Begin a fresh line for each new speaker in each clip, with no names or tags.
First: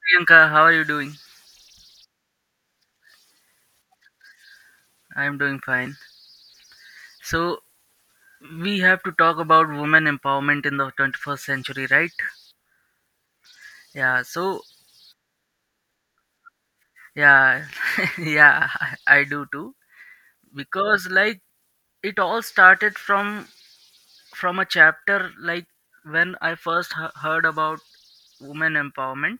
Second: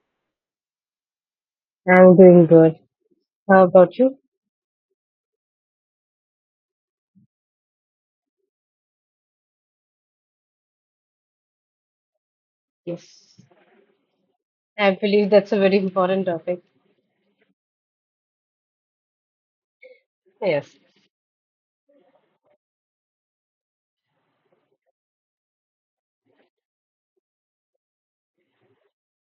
Priyanka, how are you doing?
I'm doing good. How about you?
I am doing fine. So, we have to talk about women empowerment in the 21st century, right?
Yes.
Yeah, so,
I believe that's a very important topic.
yeah, yeah, I do too.
Yes.
Because, like, it all started from a chapter, like when I first heard about women empowerment.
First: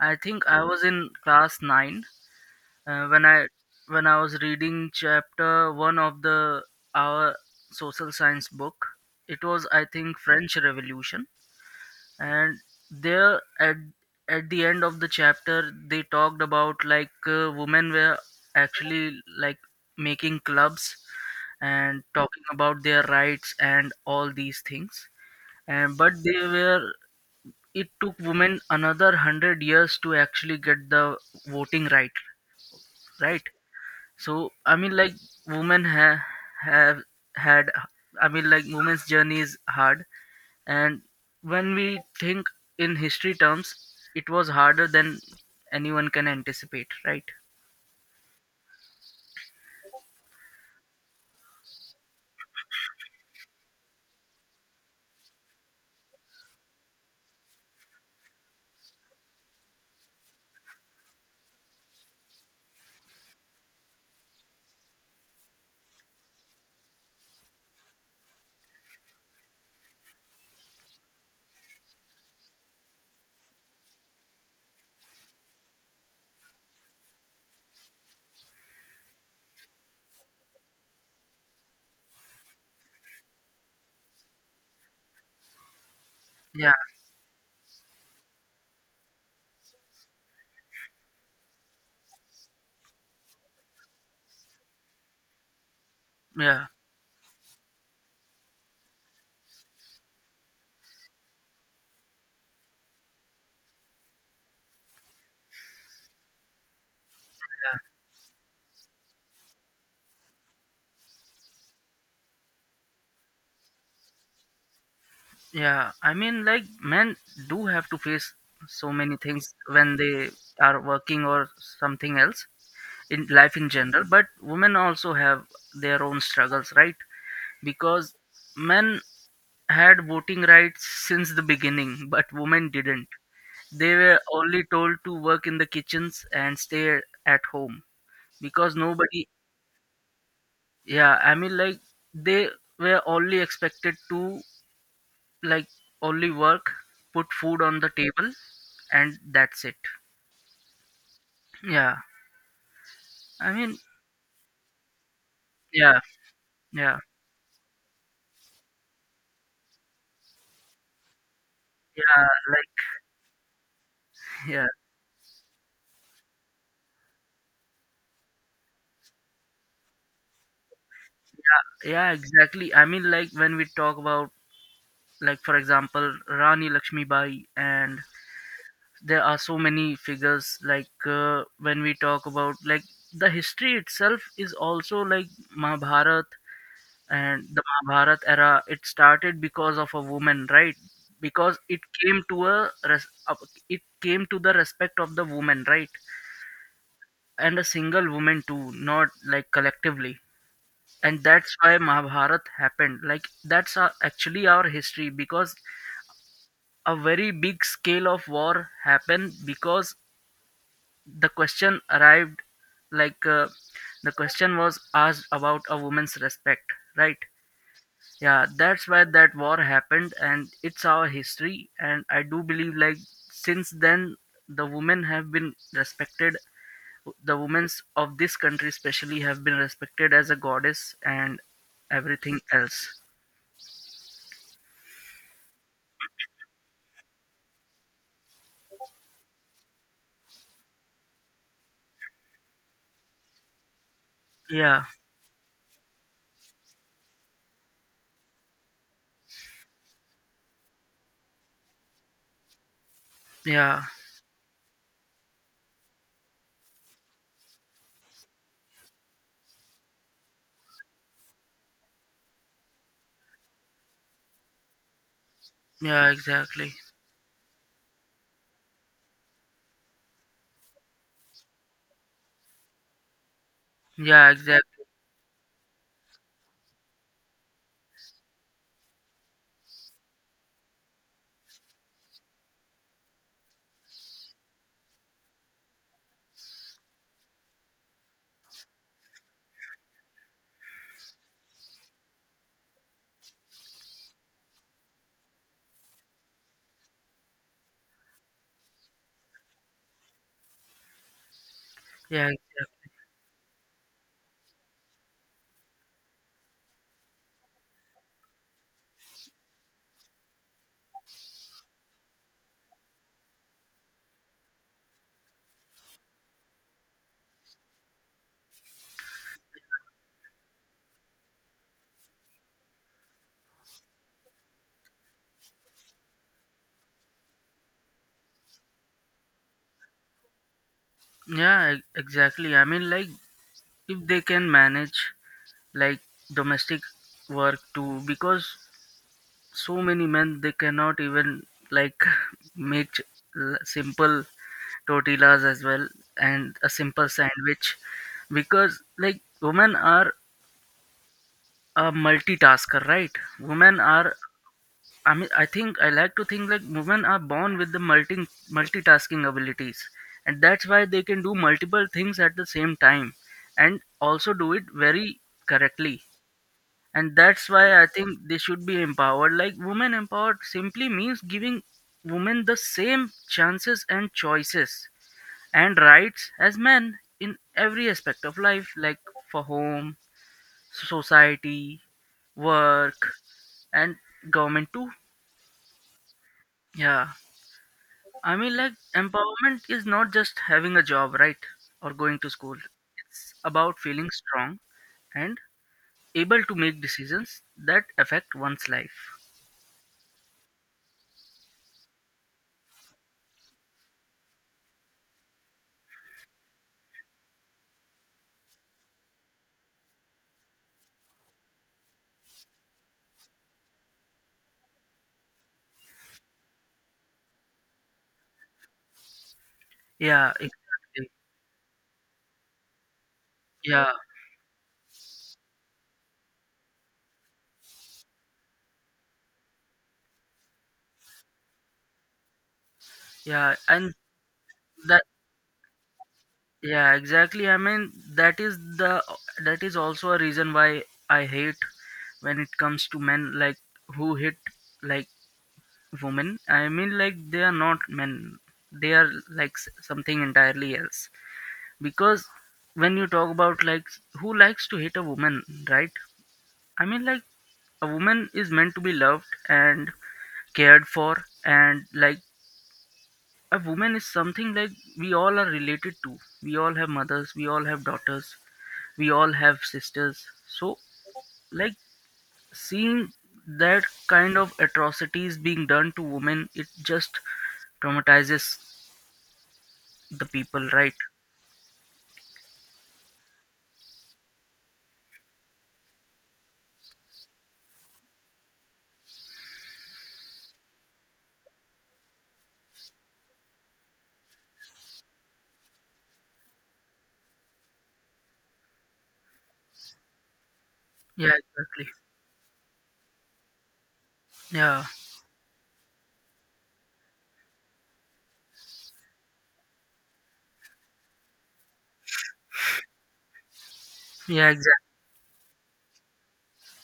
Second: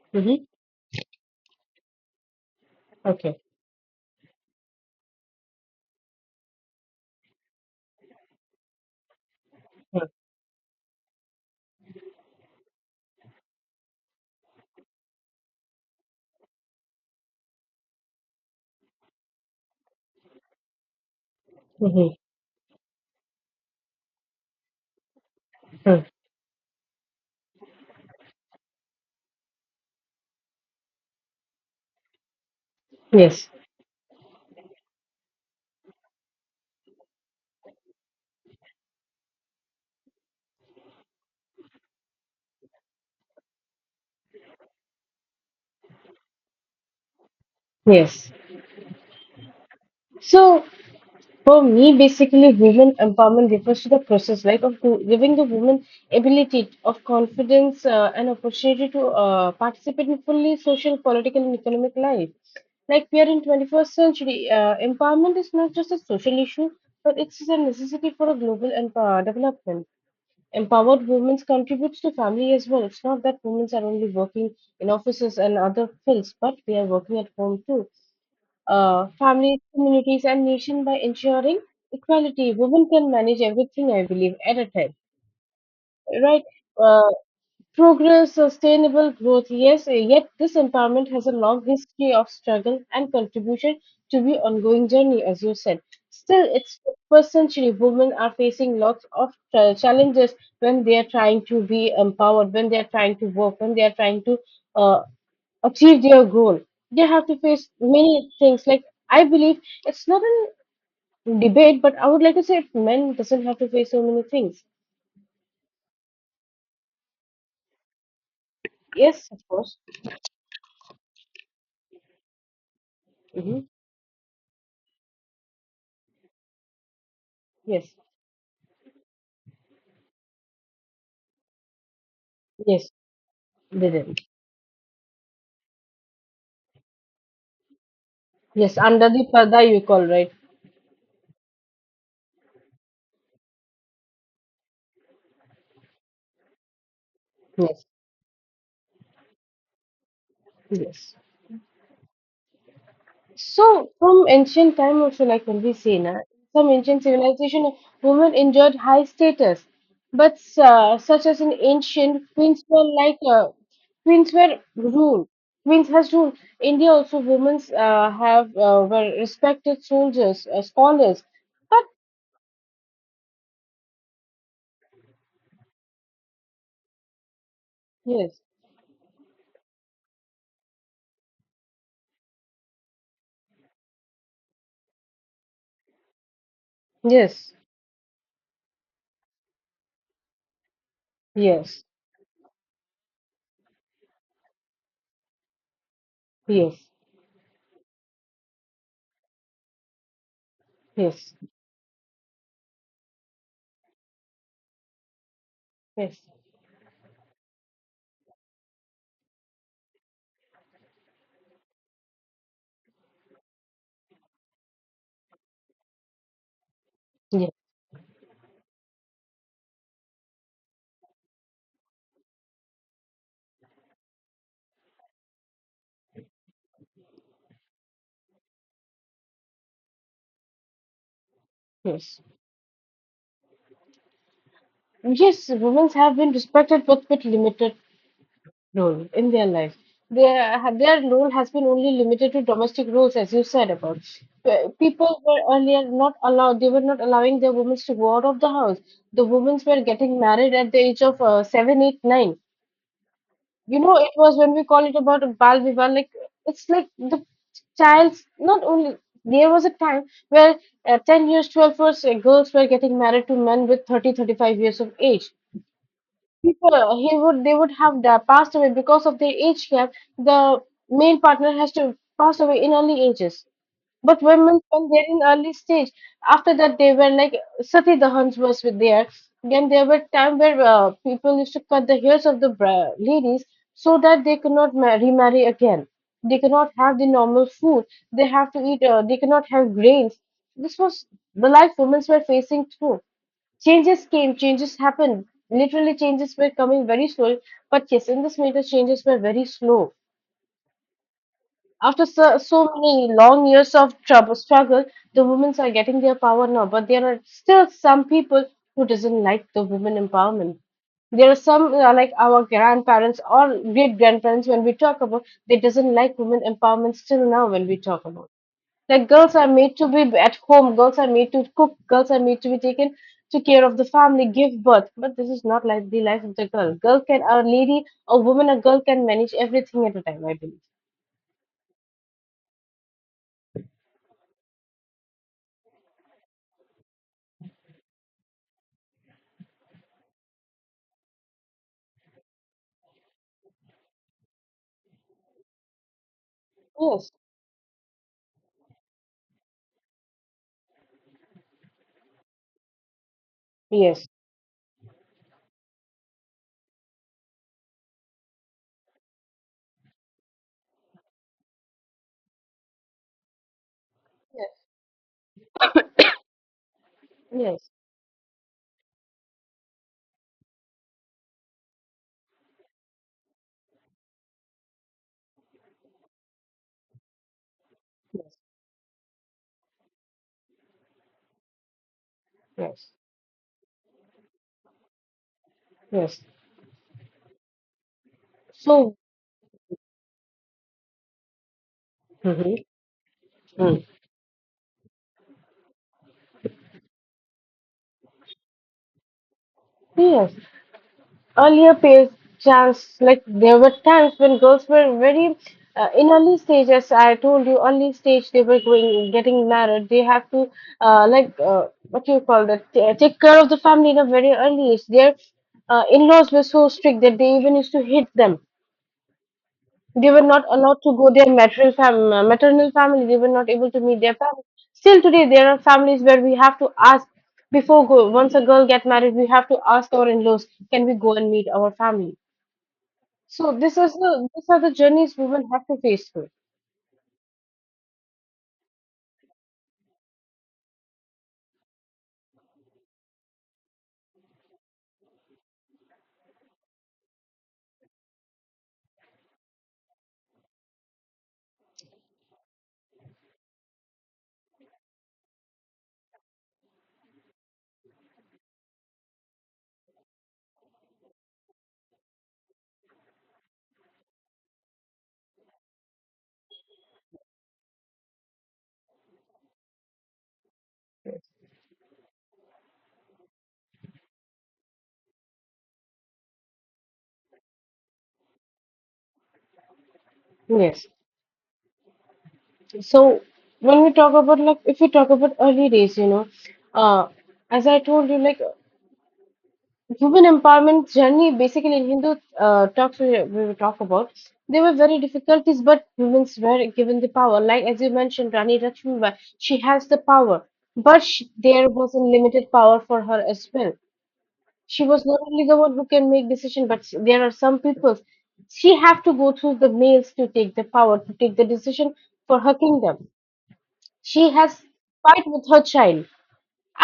I
Hmm.
think I was in class 9 when
Okay.
I was reading chapter 1 of the our social science book. It was, I
Mm-hmm.
think, French Revolution. And there at the end of the chapter, they talked about, like, women were actually, like, making clubs and
Mm-hmm.
talking about their rights and all these things. And but they were, it took women another 100 years to actually get the voting right.
Yes.
Right. So I mean, like, women have had. I mean, like, women's journey is hard, and when we think in history terms, it was harder than anyone can anticipate, right?
Yes. So for me, basically, women empowerment refers to the process, like of giving the woman ability of confidence and opportunity to participate in fully social, political, and economic life. Like we are in 21st century, empowerment is not just a social issue, but it's a necessity for a global and development. Empowered women contributes to family as well. It's not that women are only working in offices and other fields, but they are working at home too. Families, communities, and nation by ensuring equality. Women can manage everything, I believe, at a time, right?
Yeah,
Uh, Progress, sustainable growth, yes, yet this empowerment has a long history of struggle and contribution to be ongoing journey, as you said. Still,
yeah,
it's first century women are facing lots of challenges when they are trying to be empowered, when they are trying to work, when they are trying to uh, achieve their goal. They have to face many things. Like I believe it's not a debate, but I would like to say if men doesn't have to face so many things.
yeah. I mean, like, men do have to face so many
Yes, of
things
course.
when they are working or something else in life
Hmm.
in general, but women also have their own struggles, right?
Yes,
Because men had voting rights since the beginning, but women
yes,
didn't.
they
They
did.
were only told to work in the kitchens and stay at home because
Yes, under the
nobody,
Prada you call right.
yeah, I mean, like, they were only expected to, like, only work, put food on
Yes,
the table, and that's it.
yes.
Yeah, I mean,
So from ancient time also like when we say
yeah,
na, some
yeah,
ancient civilization women enjoyed high status, but such as in ancient
yeah,
queens
like,
were like queens were
yeah,
ruled. Queens has ruled. India also women have were respected soldiers, scholars. But
yeah, exactly. I mean, like, when we talk about, like, for example, Rani Lakshmibai, and
yes,
there are so many figures, like, when we talk about, like, the history itself is also like Mahabharat. And
yes,
the Mahabharat era, it started because of a woman, right? Because it
yes,
came to a it came to the respect of the woman, right?
yes,
And a single woman too, not like collectively. And
yes,
that's why Mahabharat happened, like that's our, actually our history, because
yes,
a very big scale of war happened because the question arrived, like, the question was asked about a woman's respect, right?
yes,
Yeah, that's why that war happened, and it's our history. And I do believe, like, since then the women have been respected, the women's of this country especially have been respected as a goddess and
yes.
everything else.
Yes, women have been respected with but limited role in their life. Their role has been only limited to domestic roles, as you said about.
Yeah
People were earlier not allowed; they were not allowing their women to go out of the house. The women were getting married at the age of 7, 8, 9. You
yeah
know, it was when we call it about a bal viva, like it's like the child's not only. There was a time where 10 years, 12 years, girls were getting married to men with 30, 35 years of age.
yeah exactly
People he would they would have passed away because of their age gap. The male partner has to pass away in early ages. But
yeah
women,
exactly
when they're in early stage, after that they were like sati dahans was with there. Then there were time where people used to cut the hairs of the ladies so that they could not remarry again. They cannot have the normal food, they have to eat, they cannot have grains. This was the life women were facing through. Changes came, changes happened. Literally, changes were coming very slowly. But yes, in this matter, changes were very slow. After
yeah
so, so
exactly
many long years of trouble, struggle, the women are getting their power now. But there are still some people who doesn't like the women empowerment. There are some like our grandparents or great grandparents, when we talk about, they doesn't like women empowerment still now. When we talk about, like, girls are made to be at home, girls are made to cook, girls are made to be taken to care of the family, give birth. But this is not like the life of the girl. Girl can a lady, a woman, a girl can manage everything at a time, I believe.
yeah exactly. I mean, like, if they can manage, like, domestic work too, because so many men they cannot even, like, make simple tortillas as well, and a simple
Yes.
sandwich. Because, like, women are a multitasker, right? Women
Yes.
are, I mean, I think I like to think, like, women are born with the multitasking abilities, and that's why they can do multiple things at the same time and also do
Yes.
it very correctly. And that's
Yes.
why I think they should be empowered, like women empowered simply means giving women the same chances and choices and rights as men in every aspect
Yes.
of life, like for home, society,
Yes.
work, and government too.
Yes.
Yeah, I mean, like,
So.
empowerment is not just having a job, right? Or going to
Mhm.
school. It's about
Mm.
feeling strong and able to make decisions that affect one's life.
Yes. Earlier periods, chance like there were times when girls were very, in early stage, as I told you, early stage they were going getting married. They have to like, what do you call that? Take care of the family in a very early age. Their in-laws were so strict that they even used to hit them. They were
yeah
not allowed to go
exactly
their maternal maternal family. They were not able to
yeah
meet their family. Still today, there are families where we have to ask before go. Once a girl get married, we have to ask our in-laws, can we go and meet our family? So
yeah
this is
and
the these are the
that
journeys women have to face through.
yeah exactly. I mean, that is the, that is also a reason why I hate when it comes to men, like, who hit, like, women. I mean, like, they are not men, they are like something entirely else. Because when you talk about, like, who likes to hit a woman, right? I mean, like, a woman is meant to be loved and cared for. And, like, a woman is something, like, we all are related to. We all have mothers, we all have daughters, we all have sisters. So, like, seeing that kind of atrocities being done to women, it just traumatizes the people,
Yes.
right?
So when we talk about, like, if we talk about early days, you know, uh, as I told you, like women empowerment journey basically in Hindu talks, we will talk about there were very difficulties, but women were given the power. Like as you mentioned, Rani Lakshmibai, she has the power, but
yeah
she, there
exactly
was a limited power for her as well.
yeah
She was not only the one who can make decision but there are some people, she have to go through the males to take the power, to take the decision for her kingdom. She
yeah
has
exactly
fight with her child,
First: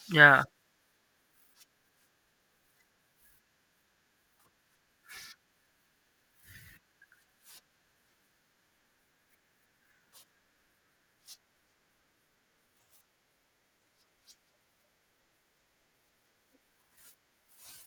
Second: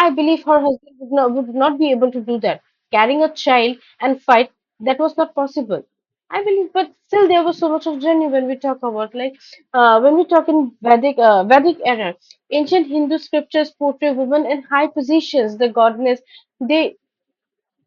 I believe.
yeah
Her husband would not be able to do that, carrying a child and fight, that was not possible, I believe. But still there was so much of journey when we talk about, like, when we talk in vedic era. Ancient Hindu scriptures portray women in high positions, the goddess. They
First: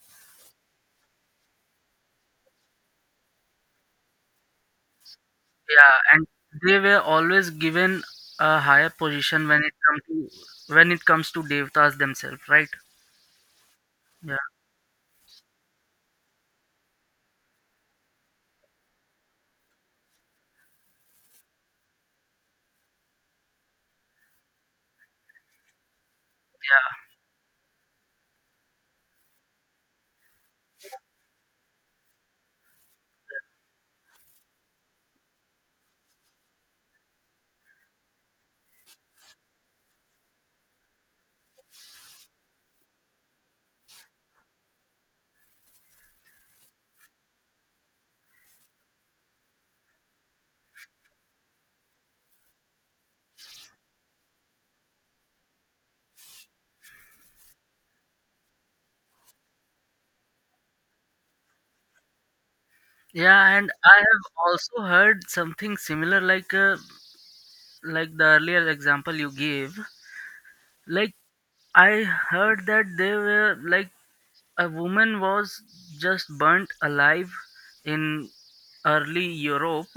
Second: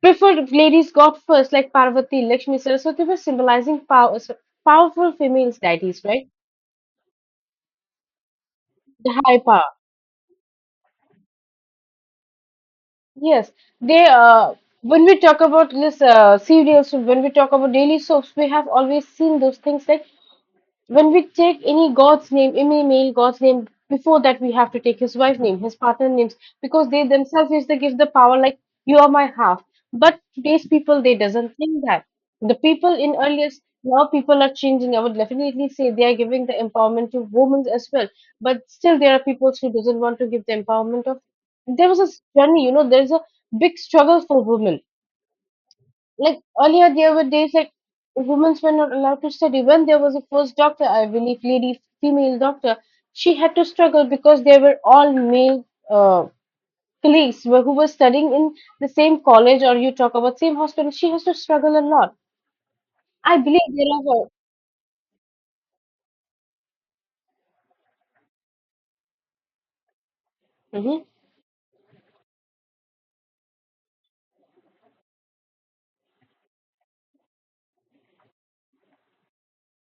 preferred ladies got first, like Parvati, Lakshmi, Saraswati, were symbolizing power, so, powerful female
yeah.
deities, right?
And they were always given a higher
The high
position when
power.
it comes to, when it comes to devtas themselves, right?
Yes, they.
yeah
When we talk about this, serials, when we talk about daily soaps, we have always seen those things, like when we take any god's name, any male god's name, before that we have to take his wife name, his partner names, because
yeah
they themselves is they give the power, like, you are my half. But today's people they doesn't think that. The people in earliest, now people are changing. I would definitely say they are giving the empowerment to women as well. But still there are people who doesn't want to give the empowerment of, there was a journey, you know, there's a big struggle for women, like earlier there were days that women were not allowed to study. When there was a first doctor, I believe, lady female doctor, she had to struggle because there were all male uh, colleagues who were studying in the same college, or you talk about same hospital, she has to struggle a lot. I
Yeah,
believe
and
there
I
are,
have also heard something similar, like, like the earlier example you gave.
mm-hmm.
Like, I heard that they were, like, a woman was just burnt alive in early Europe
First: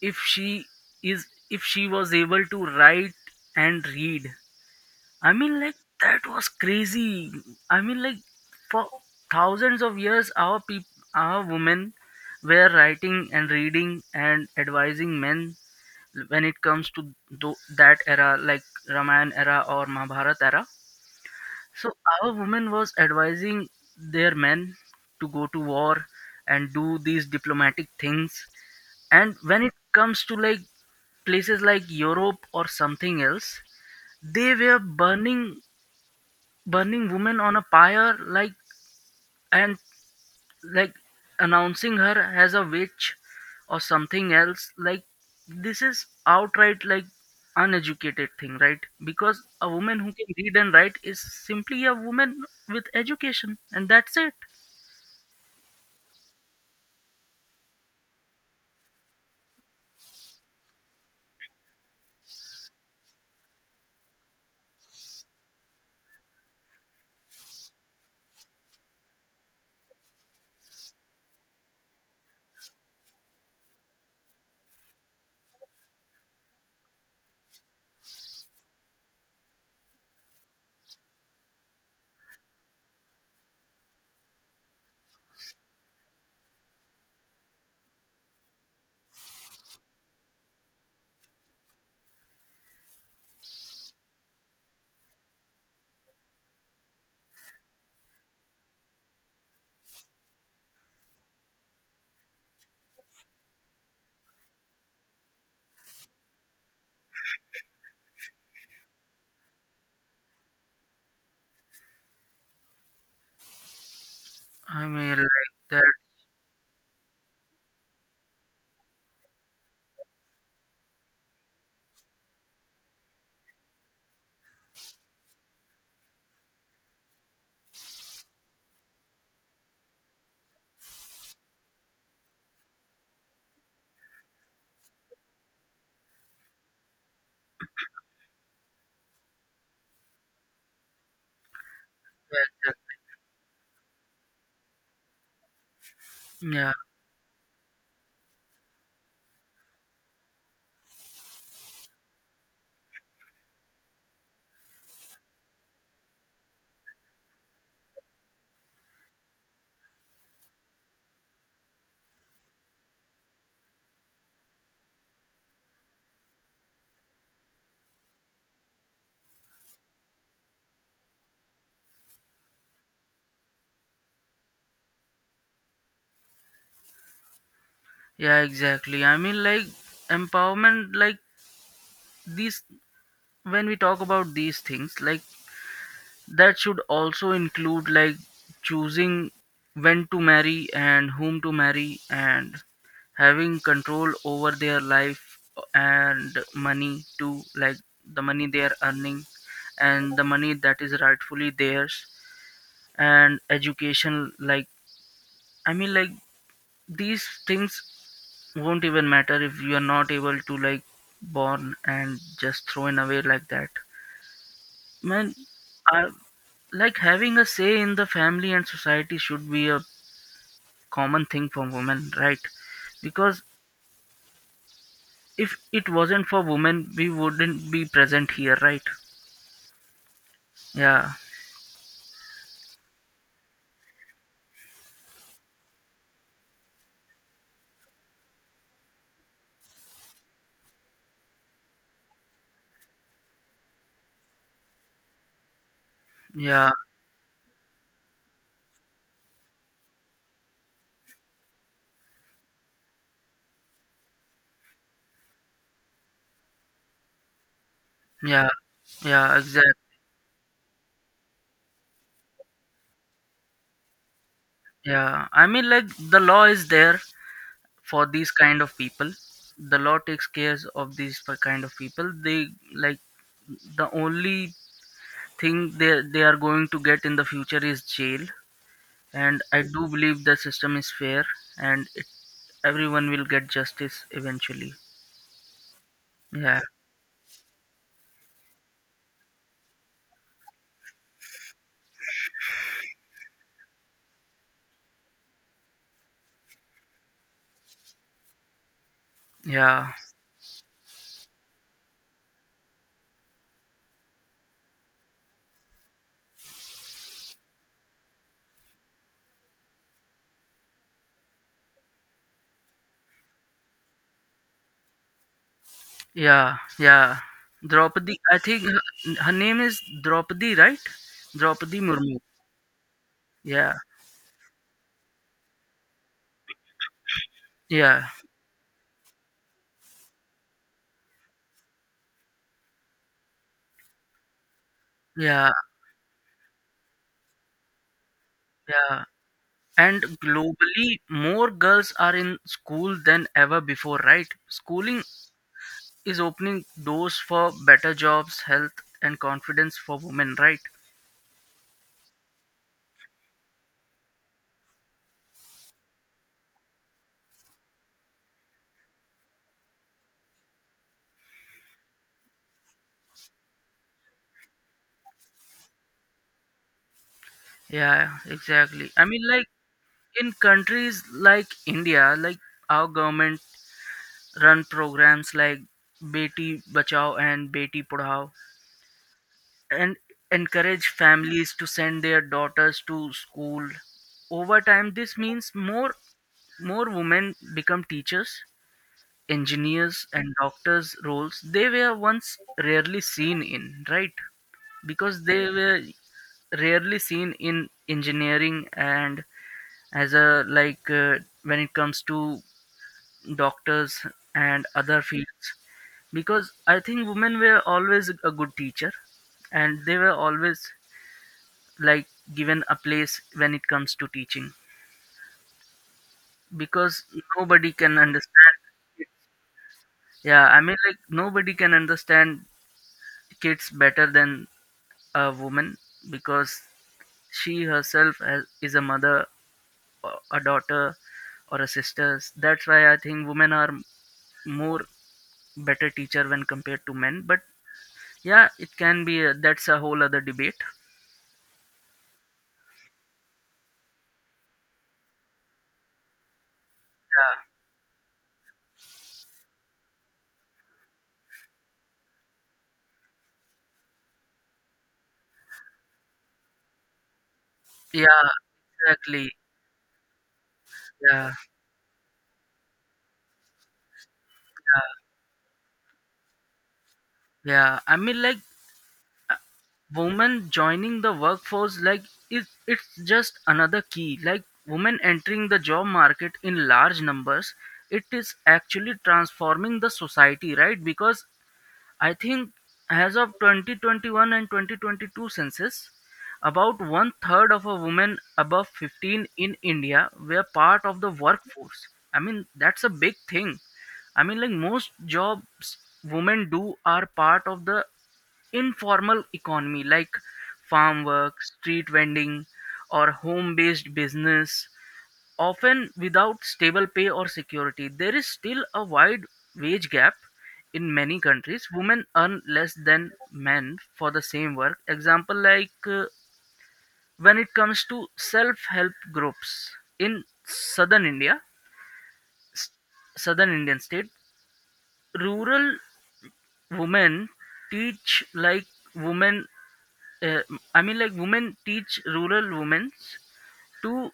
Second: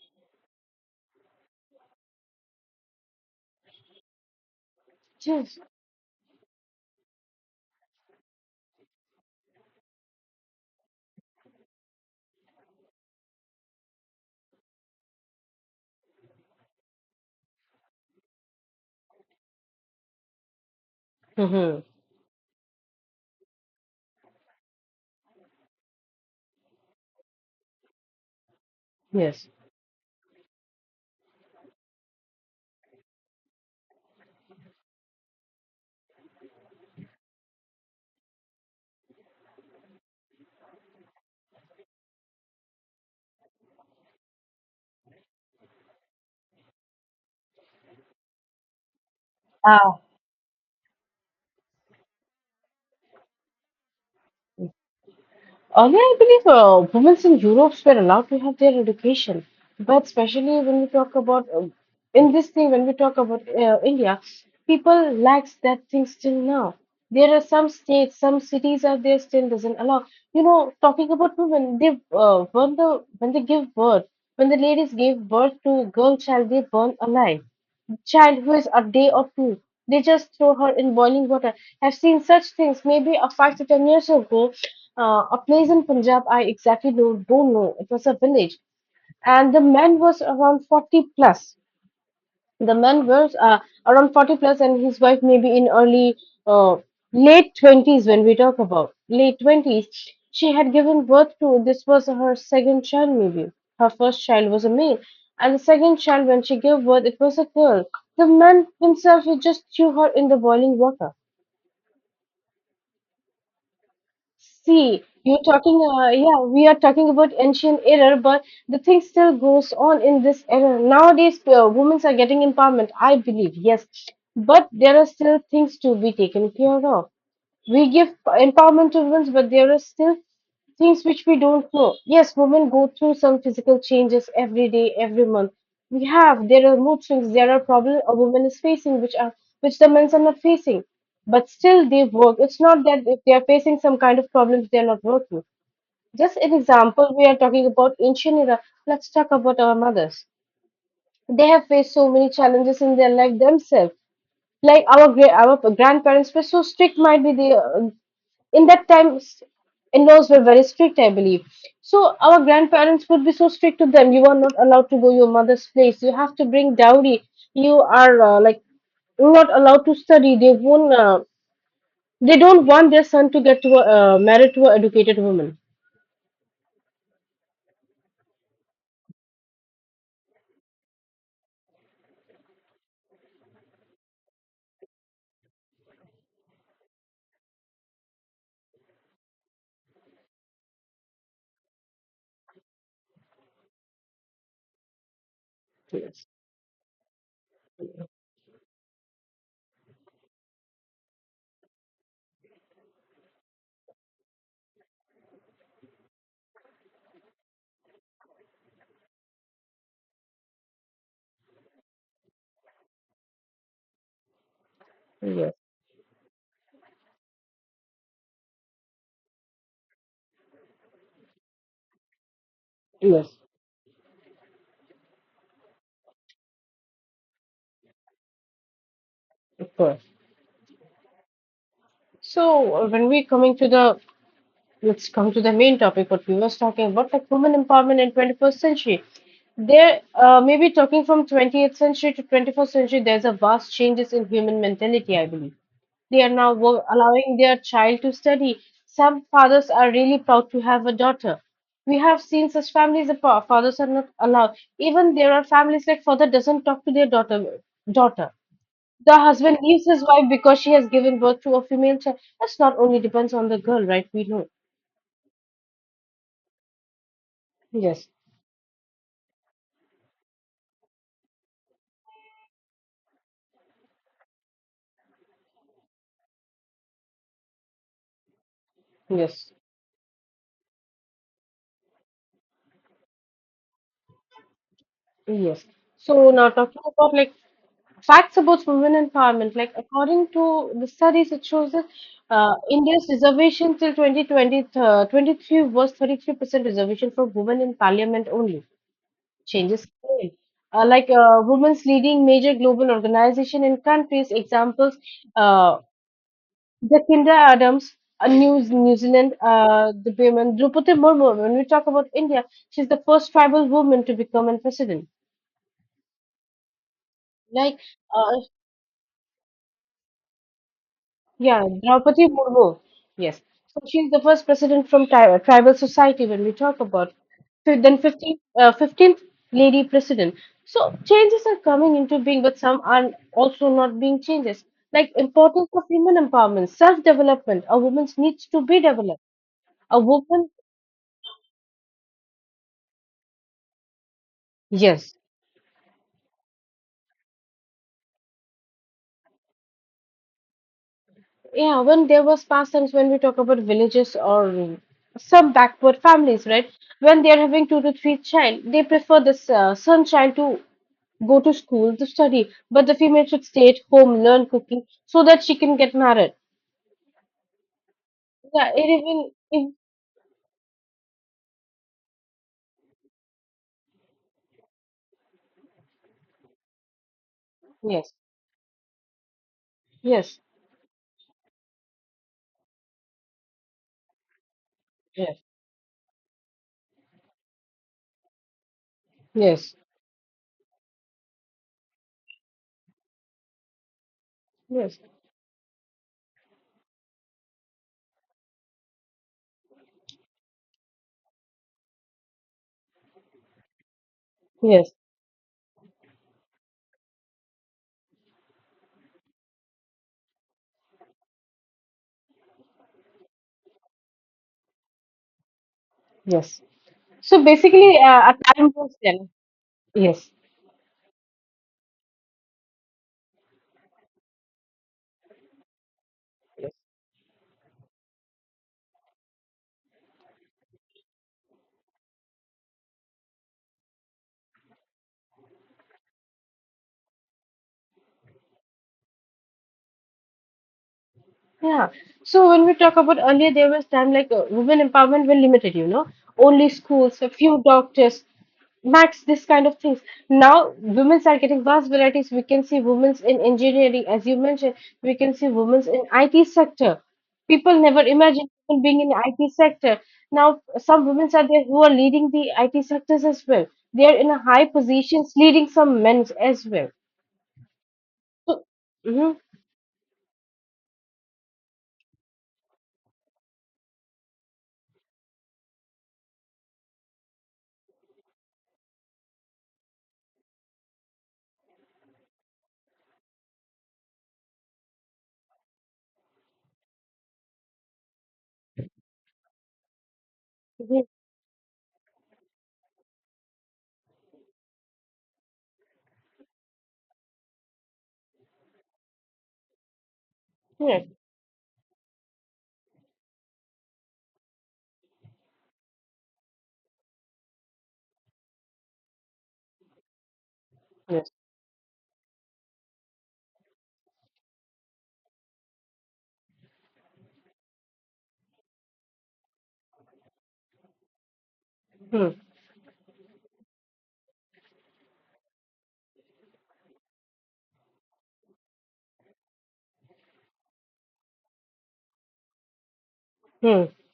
if she is, if she was able to write and read. I
Yes.
mean, like, that was crazy. I mean, like, for thousands of years, our people, our women were writing and reading and advising men when it comes to that era, like Ramayana era or Mahabharata era.
Mm-hmm.
So, our women was advising their men to go to war and do these diplomatic things. And
Yes.
when it comes to, like, places like Europe or something else, they were burning woman on a pyre, like, and, like, announcing her as a witch or something else, like, this is outright, like, uneducated thing, right? Because a
Ah.
woman who can read and write is simply a woman with education, and that's it.
Earlier, I believe women in Europe were allowed to have their education, but especially when we talk about, in this thing, when we talk about, India, people lacks that thing still now. There are some states, some cities are there still doesn't allow. You know, talking about women, they burn the, when they give birth, when the ladies give birth to girl child, they burn alive child who is a day or two. They just throw her in boiling water. I've seen such things maybe a 5 to 10 years ago. A place in Punjab, I exactly don't know. It was a village, and the man was around 40 plus. The man was, around 40 plus, and his wife maybe in uh, late 20s, when we talk about late 20s. She had given birth to, this was her second child, maybe. Her first child was a male, and the second child, when she gave birth, it was a girl. The man himself, he just threw her in the boiling water.
i
See,
mean
you're
like
talking,
that
yeah, we are talking about ancient era, but the thing still goes on in this era. Nowadays, women are getting empowerment, I believe, yes, but there are still things to be taken care of. We give empowerment to women, but there are still things which we don't know. Yes, women go through some physical changes every day, every month. We have There are mood swings, there are problems a woman is facing which the men are not facing. But still they work. It's
that-
not that if they are facing some kind of problems they are not working. Just
that-
an
yeah
example, we are talking about ancient era. Let's talk about our mothers. They have faced so many challenges in their life themselves. Like our our grandparents were so strict, might be they, in that time in-laws were very strict, I believe. So our grandparents would be so strict to them. You are not allowed to go your mother's place. You have to bring dowry. You are like not allowed to study. They won't uh, they don't want their son to get married to an educated woman.
yeah exactly. I mean, like, empowerment, like, these when we talk about these things, like, that should also include, like, choosing when to marry and whom to marry, and having control over their life
Yes.
and money too, like the money they are earning and the money that is rightfully theirs, and education. Like, I mean, like, these things won't even matter if you are not able to, like, born and just thrown away like that. Man,
Yes.
I, like, having a say in the family and society should be a common thing for women, right?
Yes,
Because if it wasn't for women, we wouldn't be present here, right?
of course.
yeah
So when we coming to the let's come to the main topic, what we was talking about, like women empowerment in 21st century. There, maybe talking from 20th century to 21st century, there's a vast changes in human mentality, I believe. They are now
yeah
allowing their child to study. Some fathers are really proud to have a daughter. We have seen such families, the fathers are not allowed. Even there are families like father doesn't talk to their daughter.
yeah
The
yeah
husband
exactly
leaves his wife because she has given birth to a female child. That's not only depends on the girl, right? We know.
yeah I mean, like, the law is there for
Yes.
these kind of people. The law takes care of these kind of people. They, like, the only thing they are going to get in the future is jail. And
Yes,
I do believe the system is fair, and it, everyone will get justice eventually.
yes. So now
yeah
talking about, like, facts about women empowerment, like according to the studies, it shows that India's reservation till 2020, 23 was 33% reservation for women in parliament only. Changes
yeah
came. Like women's leading major global organization in countries, examples, uh, Jacinda Adams, New Zealand, the women, Draupadi Murmu, when we talk about India, she's the first tribal woman to become a president.
yeah yeah
Like,
Draupadi, I
uh,
think her, her name is Draupadi, right?
yeah,
Draupadi Murmu.
Draupadi Murmu. Yes.
yeah
So she's the first president from tribal society when we talk about. So then
yeah
15th, 15th lady president. So changes are coming into being, but some are also not being changes. Like
yeah
importance of women empowerment, self-development. A woman needs to be
Yeah,
developed. A
and
woman,
globally, more girls are in school than ever before, right? Schooling
yes.
is opening doors for better jobs, health, and confidence for women, right?
Yeah, when there was past times when we talk about villages or some backward families, right? When they are having two to three child, they prefer this son child to go to school to study, but the female should stay at home, learn cooking, so that she can get married.
Yeah,
Yeah, it
exactly. I mean,
even
like,
if
in countries like India, like, our government run programs like Beti Bachao and Beti
yes,
Padhao and
yes,
encourage families to send their daughters to school. Over time, this
yes,
means more women become teachers,
yes,
engineers, and doctors, roles they were once rarely seen in, right?
yes,
Because they were rarely seen in engineering and as a like, when it comes to doctors and
yes,
other fields, because I think women were always a good teacher and they were always, like, given a place when it comes to teaching.
yes.
Because
So
nobody
basically,
can
a
understand,
time was then. Yes.
yeah, I mean, like, nobody can understand kids better than a woman, because she herself has, is a mother or a daughter or a sister. That's why I think women are more better teacher when compared to men. But yeah, it can be, that's a whole other debate.
Yeah. So when we talk about earlier, there was time like women empowerment were limited, you know, only schools, a few doctors, max this kind of things. Now women's are getting vast varieties. We can see women's in engineering, as you mentioned. We can see women's in IT sector. People never
yeah
imagined
yeah
women being in
exactly
IT sector. Now some women
yeah
are there who are leading the IT sectors as well. They are in a high
yeah,
positions, leading some men as well.
yeah. I mean, like,
So, mm-hmm,
women joining the workforce, like, it's just another key, like women entering the job market in large numbers, it is actually transforming the society, right? Because I think as of 2021 and 2022 census, about one third of a women above 15 in India were part of
yes,
the workforce. I mean, that's a big thing. I mean, like, most jobs women do are part of the informal economy, like farm
yes,
work, street vending, or home based business. Often without stable pay or security, there is still a wide wage gap. In many
yes,
countries, women earn less than men for the same work. Example, like, when it comes to self-help groups in southern India,
hmm,
southern Indian state, rural women teach, like, women. Uh, I mean, like, women teach rural women
hmm,
to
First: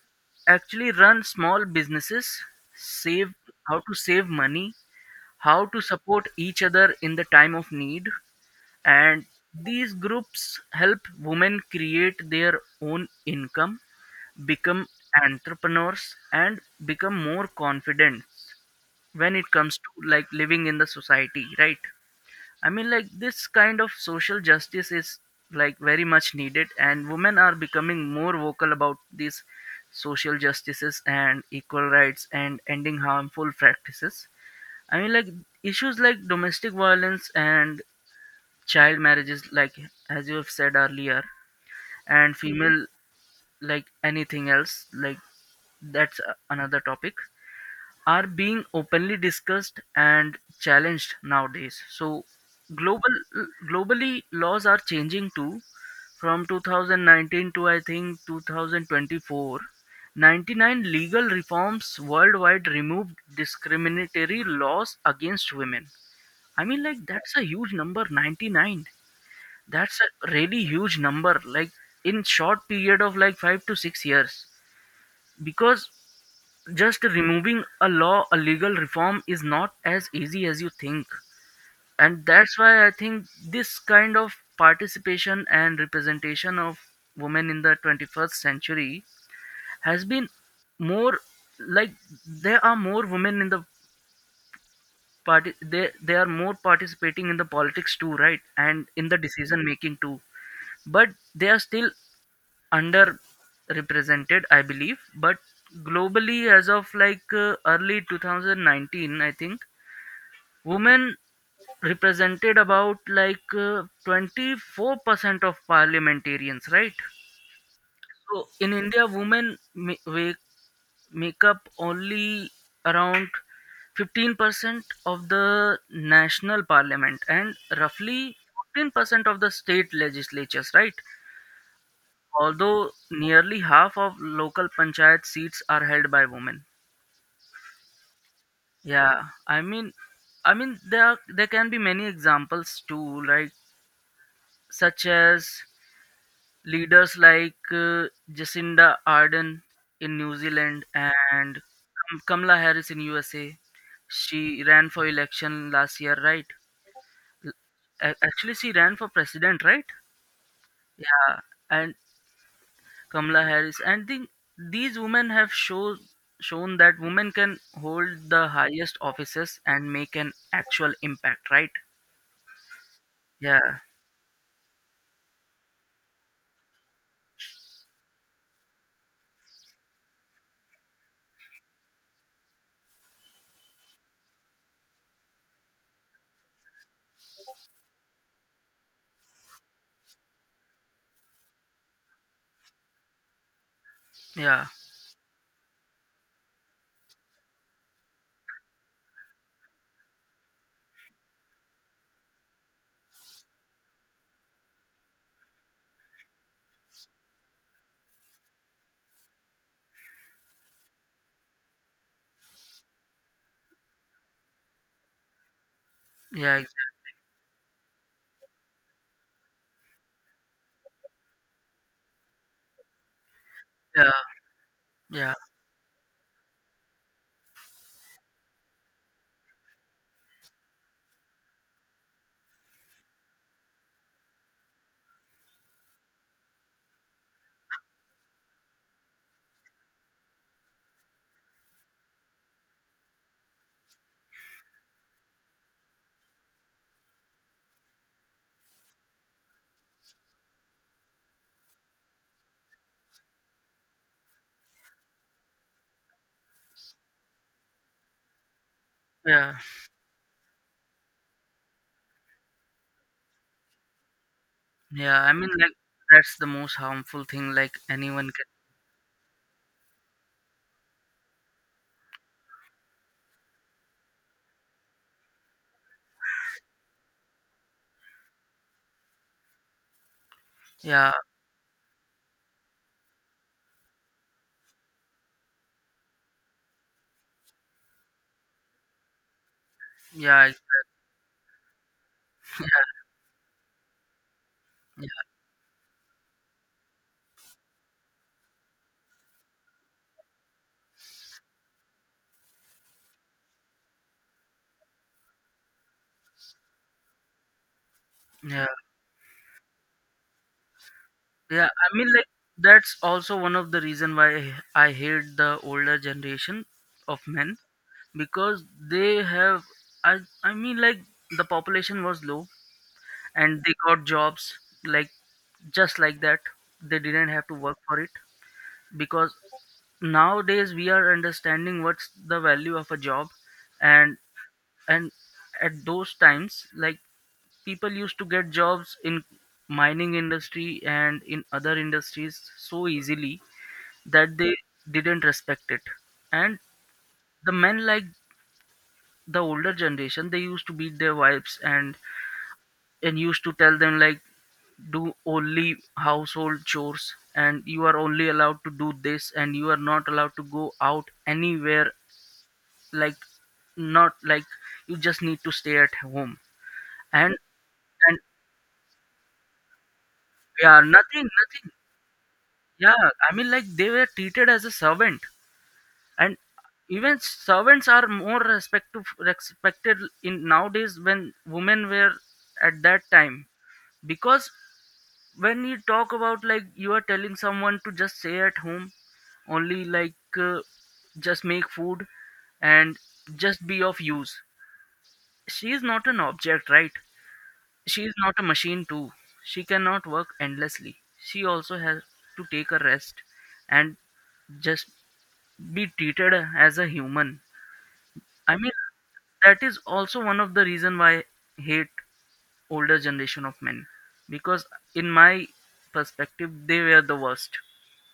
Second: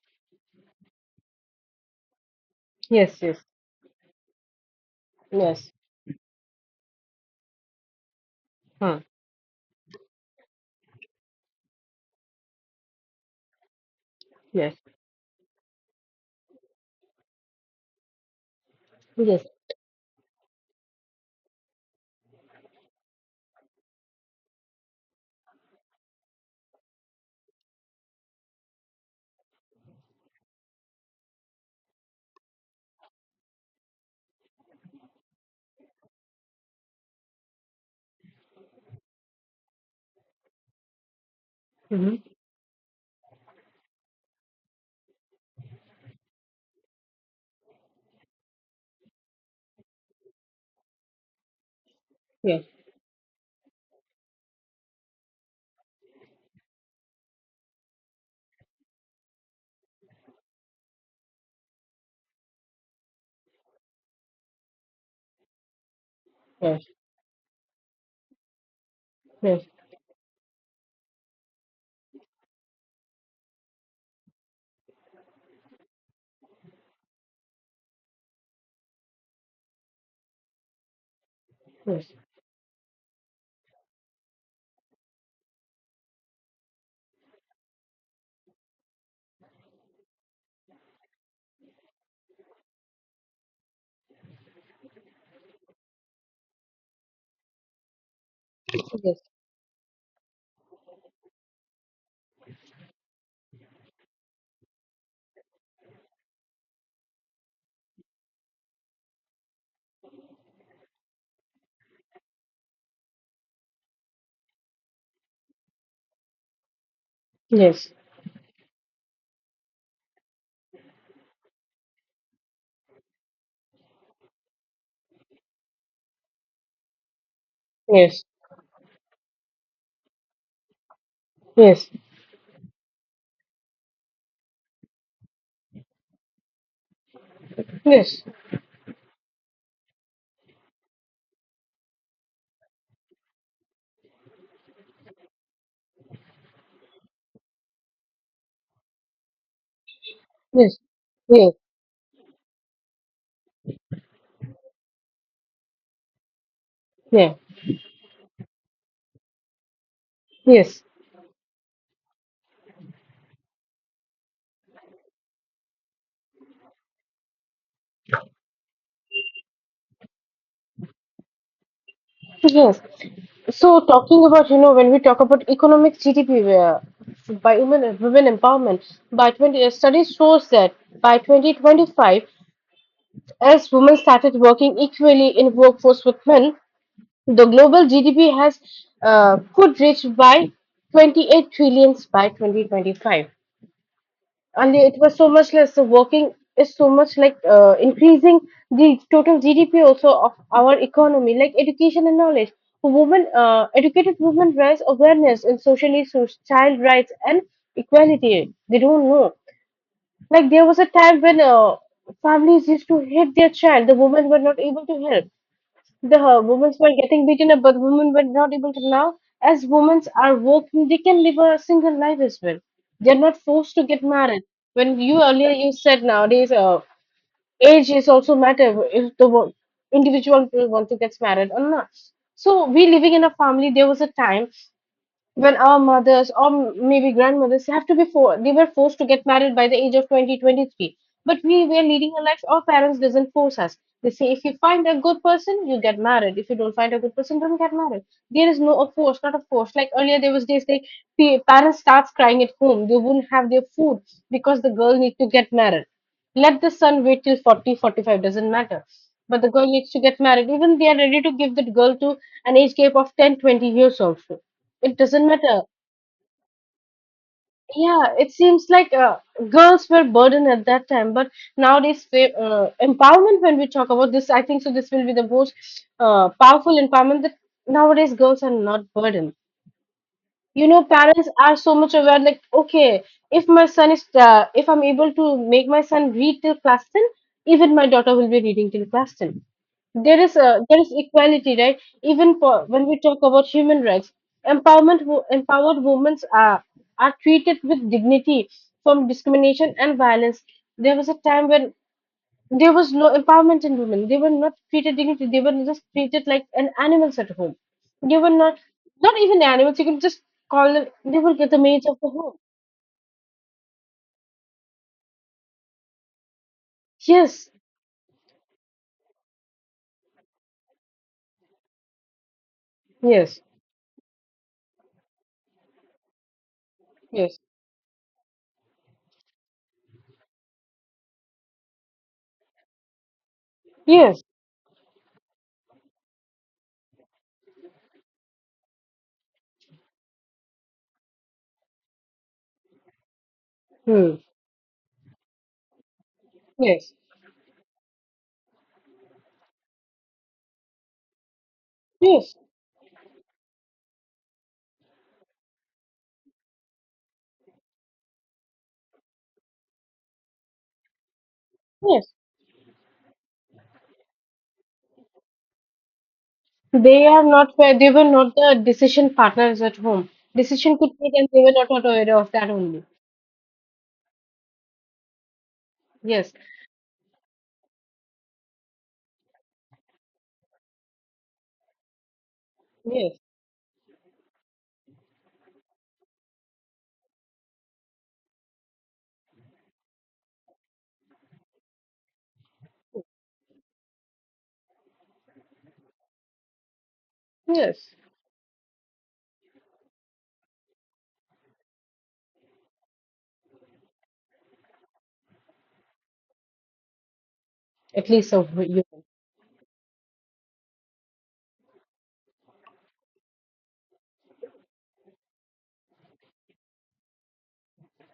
actually run small businesses,
yes,
save,
yes.
how to save money, how
Yes.
to support each other in the time of need.
Huh.
And these groups help women create their own income,
Yes.
become entrepreneurs, and become more confident when
Yes.
it comes to, like, living in the society, right? I mean, like, this kind of social justice is, like, very much needed, and women are becoming more vocal about these social justices and equal rights and ending harmful practices. I mean, like, issues like domestic violence and child marriages, like, as you have said earlier,
Mm-hmm.
and female, like, anything else, like, that's another topic, are being openly discussed and challenged nowadays. So,
Yes.
global globally, laws are changing too. From 2019 to, I think, 2024, 99 legal reforms worldwide removed discriminatory laws against women. I
Yes.
mean, like, that's a huge number, 99.
Yes.
That's a really huge number, like, in short period of like 5 to 6 years. Because just removing a law, a legal reform is not as easy as you think.
Yes.
And that's why I think this kind of participation and representation of women in the 21st century has been more like there are more women in the parti they are more participating in the politics too, right, and in
Yes.
the decision making too. But they are still underrepresented, I believe. But globally, as of early 2019 I think, women represented about 24% of parliamentarians, right?
Yes. Yes.
So in India, women make up only around 15% of the national parliament and
Yes.
roughly 14% of the state legislatures, right?
Yes.
Although nearly half of local panchayat seats are held by women.
Yes.
Yeah, I mean, there are, there can be many examples too, like such as leaders like Jacinda Ardern in New
Yes.
Zealand and Kamala Harris in USA. She ran for election last year, right?
Yeah.
L- Actually, she ran for president, right?
Yes.
Yeah, and Kamala Harris. And think these women have shown that women can hold the highest offices and make an actual impact, right?
Yes.
Yeah,
So talking about, when we talk about economic GDP, by women empowerment, by 20 a study shows that by 2025, as women started working equally in workforce with men, the global GDP has, could reach by 28 trillions by 2025.
yeah,
And it was so much less, so working is so much, like, increasing the total GDP also of our economy. Like education and knowledge, women, educated women raise awareness in social issues, child rights and equality. They don't know. Like, there was a time when families used to hit their child. The women were not able to help. The
yeah,
women
ex-
were getting beaten up, but women were not able to now. As women are working, they can live a single life as well. They're not forced to get
yeah,
married. When you
yeah,
earlier you said nowadays, age is also matter if the individual will want to get married or not. So we living in a family. There was a time when our mothers or maybe grandmothers have to be for they were forced to get married by the age of 20, 23. But we were leading a life, our parents doesn't force us. They say, if you find a good person you get married, if you don't find a good person don't get married. There is no a force, not a force. Like earlier there was days like parents starts crying at home, they wouldn't have their food because the girl need to get married. Let the son wait till 40, 45, doesn't matter, but the
yeah.
girl needs to get married. Even they are ready to give that girl to an age gap of 10, 20 years also. It
Yeah,
doesn't
I mean,
matter.
like that's the most harmful thing. Like
Yeah,
anyone
it
can.
seems like girls were burdened at that time, but nowadays empowerment. When we talk about this, I think so, this will be the most powerful empowerment, that nowadays girls are not burdened. You know,
Yeah,
parents are so much aware. Like, okay, if my son is, if I'm able to make my son read till class 10, even my daughter will be reading till class 10. There is
yeah,
a,
I-
there is equality, right? Even for when we talk about human rights, empowerment,
yeah,
empowered women are treated with dignity, from discrimination and violence. There was a time when there was no empowerment in women, they were not treated dignity, they were just treated like an animals at home. They were not,
yeah.
not even animals you can just call them, they were the
Yeah,
maids
I
of
mean,
the
like
home.
that's also one of the reason why I hate the older generation of
Yes,
men, because they have. I I mean, like the population was low
yes,
and they got jobs like just like that. They didn't
yes,
have to work for it, because nowadays we are understanding what's the value of a job. And
yes,
and at those times, like, people used to get jobs in mining industry and in other industries so easily
hmm.
that they didn't respect it. And
Yes,
the men, like the older generation, they used to beat their wives and
yes,
used to tell them, like, do only household chores and you are only allowed to do this and you are not allowed to go out anywhere,
yes.
like, not like, you just need to stay at home.
They are
And
not, they were
and
not the decision partners at home. Decision
Yeah,
could be,
nothing
and they were not
nothing
not aware of that only.
Yeah, I mean, like they were treated as a servant,
Yes,
and even servants are more respected in nowadays when women were at that
yes,
time. Because when you talk about, like, you are telling someone to just stay at home, only just make food and just be of use. She is not an object, right?
yes.
She is not a machine too. She cannot work endlessly. She also has to take a rest and just be treated as a human.
At least so.
I mean, that is also one of the reason why I hate older generation of men, because in my perspective, they were the worst.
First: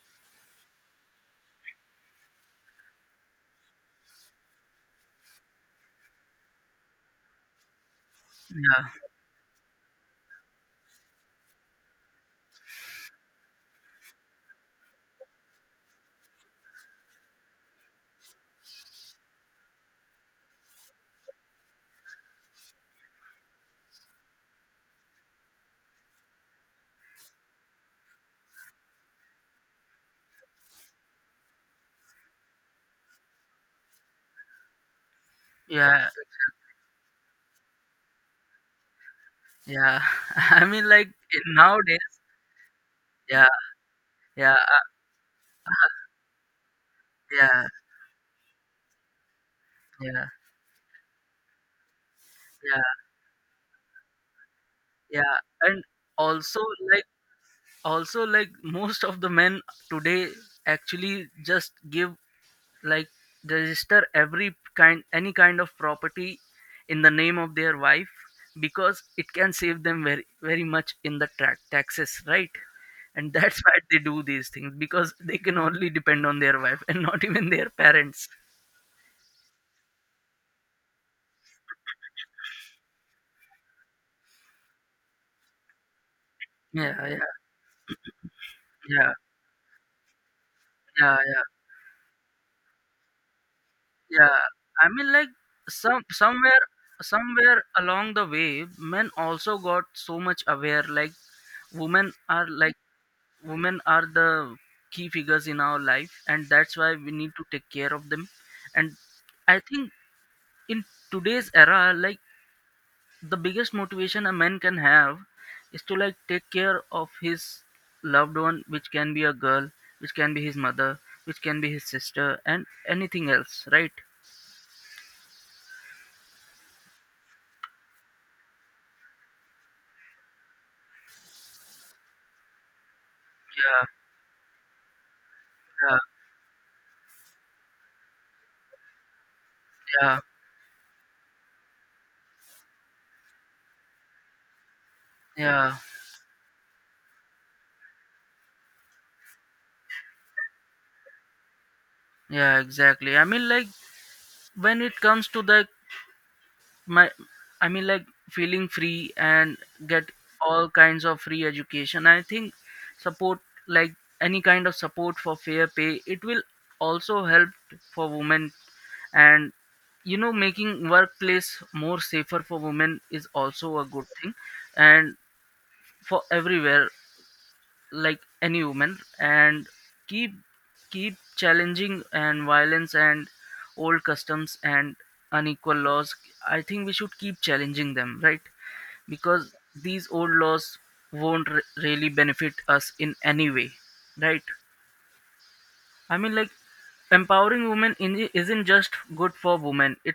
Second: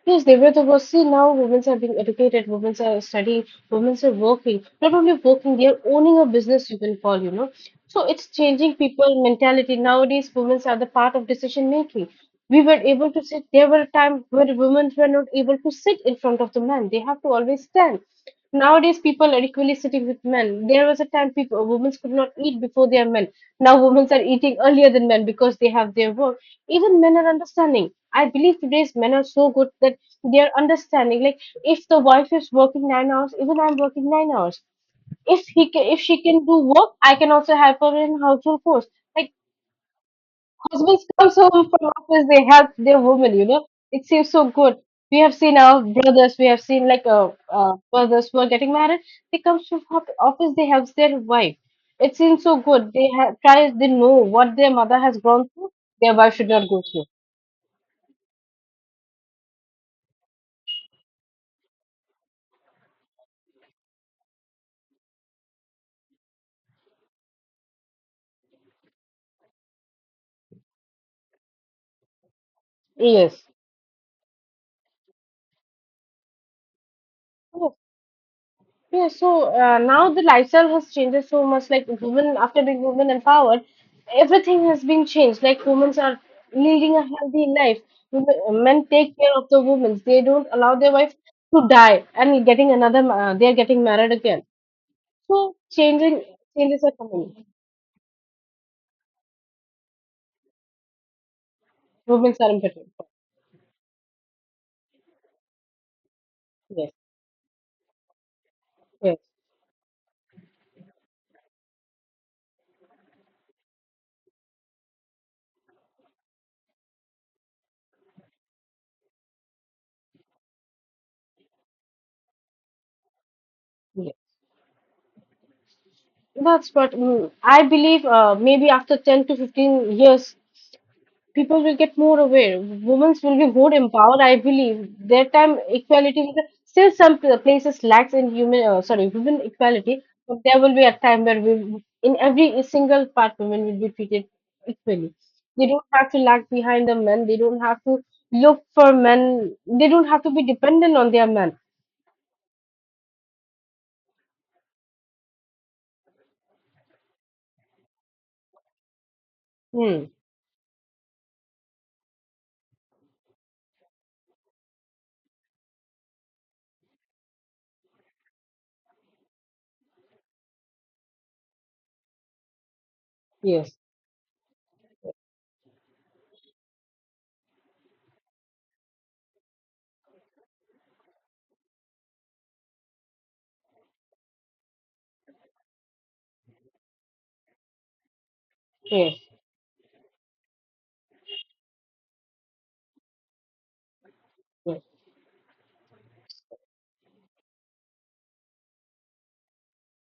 Yes, they were. See, now women are being educated, women are studying, women are working. Not only working, they are owning a business, you can call, you know. So it's changing
Yeah,
people mentality. Nowadays, women are the part of decision making. We were able to sit, there were times where women were not able to sit in front of the man. They have to always stand. Nowadays, people are equally sitting with men. There was a time people women could not eat before their men. Now women are eating earlier than men because they have their work. Even men are understanding. I believe today's men are so good that they are understanding, like, if the wife is working 9 hours, even I'm working 9 hours. If he can, if
yeah,
she can do work, I can also help her in household chores. Like,
yeah. I mean,
husbands
like,
comes home from
nowadays,
office, they help their woman, you
yeah,
know. It seems so
yeah,
good. We have seen our brothers, we have seen like
yeah,
brothers who are getting married. They comes from
yeah,
office, they helps their wife. It seems so good.
yeah,
They have try, they know what their mother has
yeah.
gone through.
And
Their wife should
also,
not go
like,
through.
also, like, most of the men today actually just give, like, register every kind any kind of property in the name of their wife, because it can save them very very much in the taxes, right? And
Yes.
that's why they do these things, because they can only depend on their wife and not even their
Oh,
parents.
yeah, so now the lifestyle has changed so much. Like, women, after being women empowered, everything has been changed. Like, women are leading a
Yeah, yeah,
healthy life. Women, men
yeah,
take care of the women. They don't allow their wife
yeah, yeah,
to die and getting another. They are getting married
yeah.
again.
I mean, like,
So
some
changing
somewhere
changes are coming.
somewhere along the way men also got so much aware, like, women
Women
are
are
like
important.
women are the key figures in our life, and that's
Yes,
why we need to take care of them. And
yes,
I think in today's era, like, the biggest motivation a man can have is to, like, take care of his loved one, which can be a girl, which can be his mother, which can be his sister, and anything else, right?
yes. That's what, I believe. Maybe after 10 to 15 years, people will get more aware. Women will be more
Yeah,
empowered, I believe. Their time
yeah,
equality will be- still some places lacks in human, sorry, women equality,
yeah,
but there will be a time where we, in every single part women will be treated equally. They
yeah,
don't have to lag behind the men. They don't have to look for men. They don't have to be dependent on their men.
yeah, exactly. I mean, like, when it comes to the, my, I mean, like, feeling free and
Hmm.
get all kinds of free education, I think, support, like, any kind of support for fair pay, it will also help for women. And, you know, making workplace more safer for women is
Yes.
also a good thing. And for everywhere, like any woman, and keep keep challenging and violence and old customs and unequal laws, I think we should keep challenging them, right?
Yes.
Because these old laws won't really benefit us in any way, right?
Yes.
I mean, like, empowering women isn't just good for women,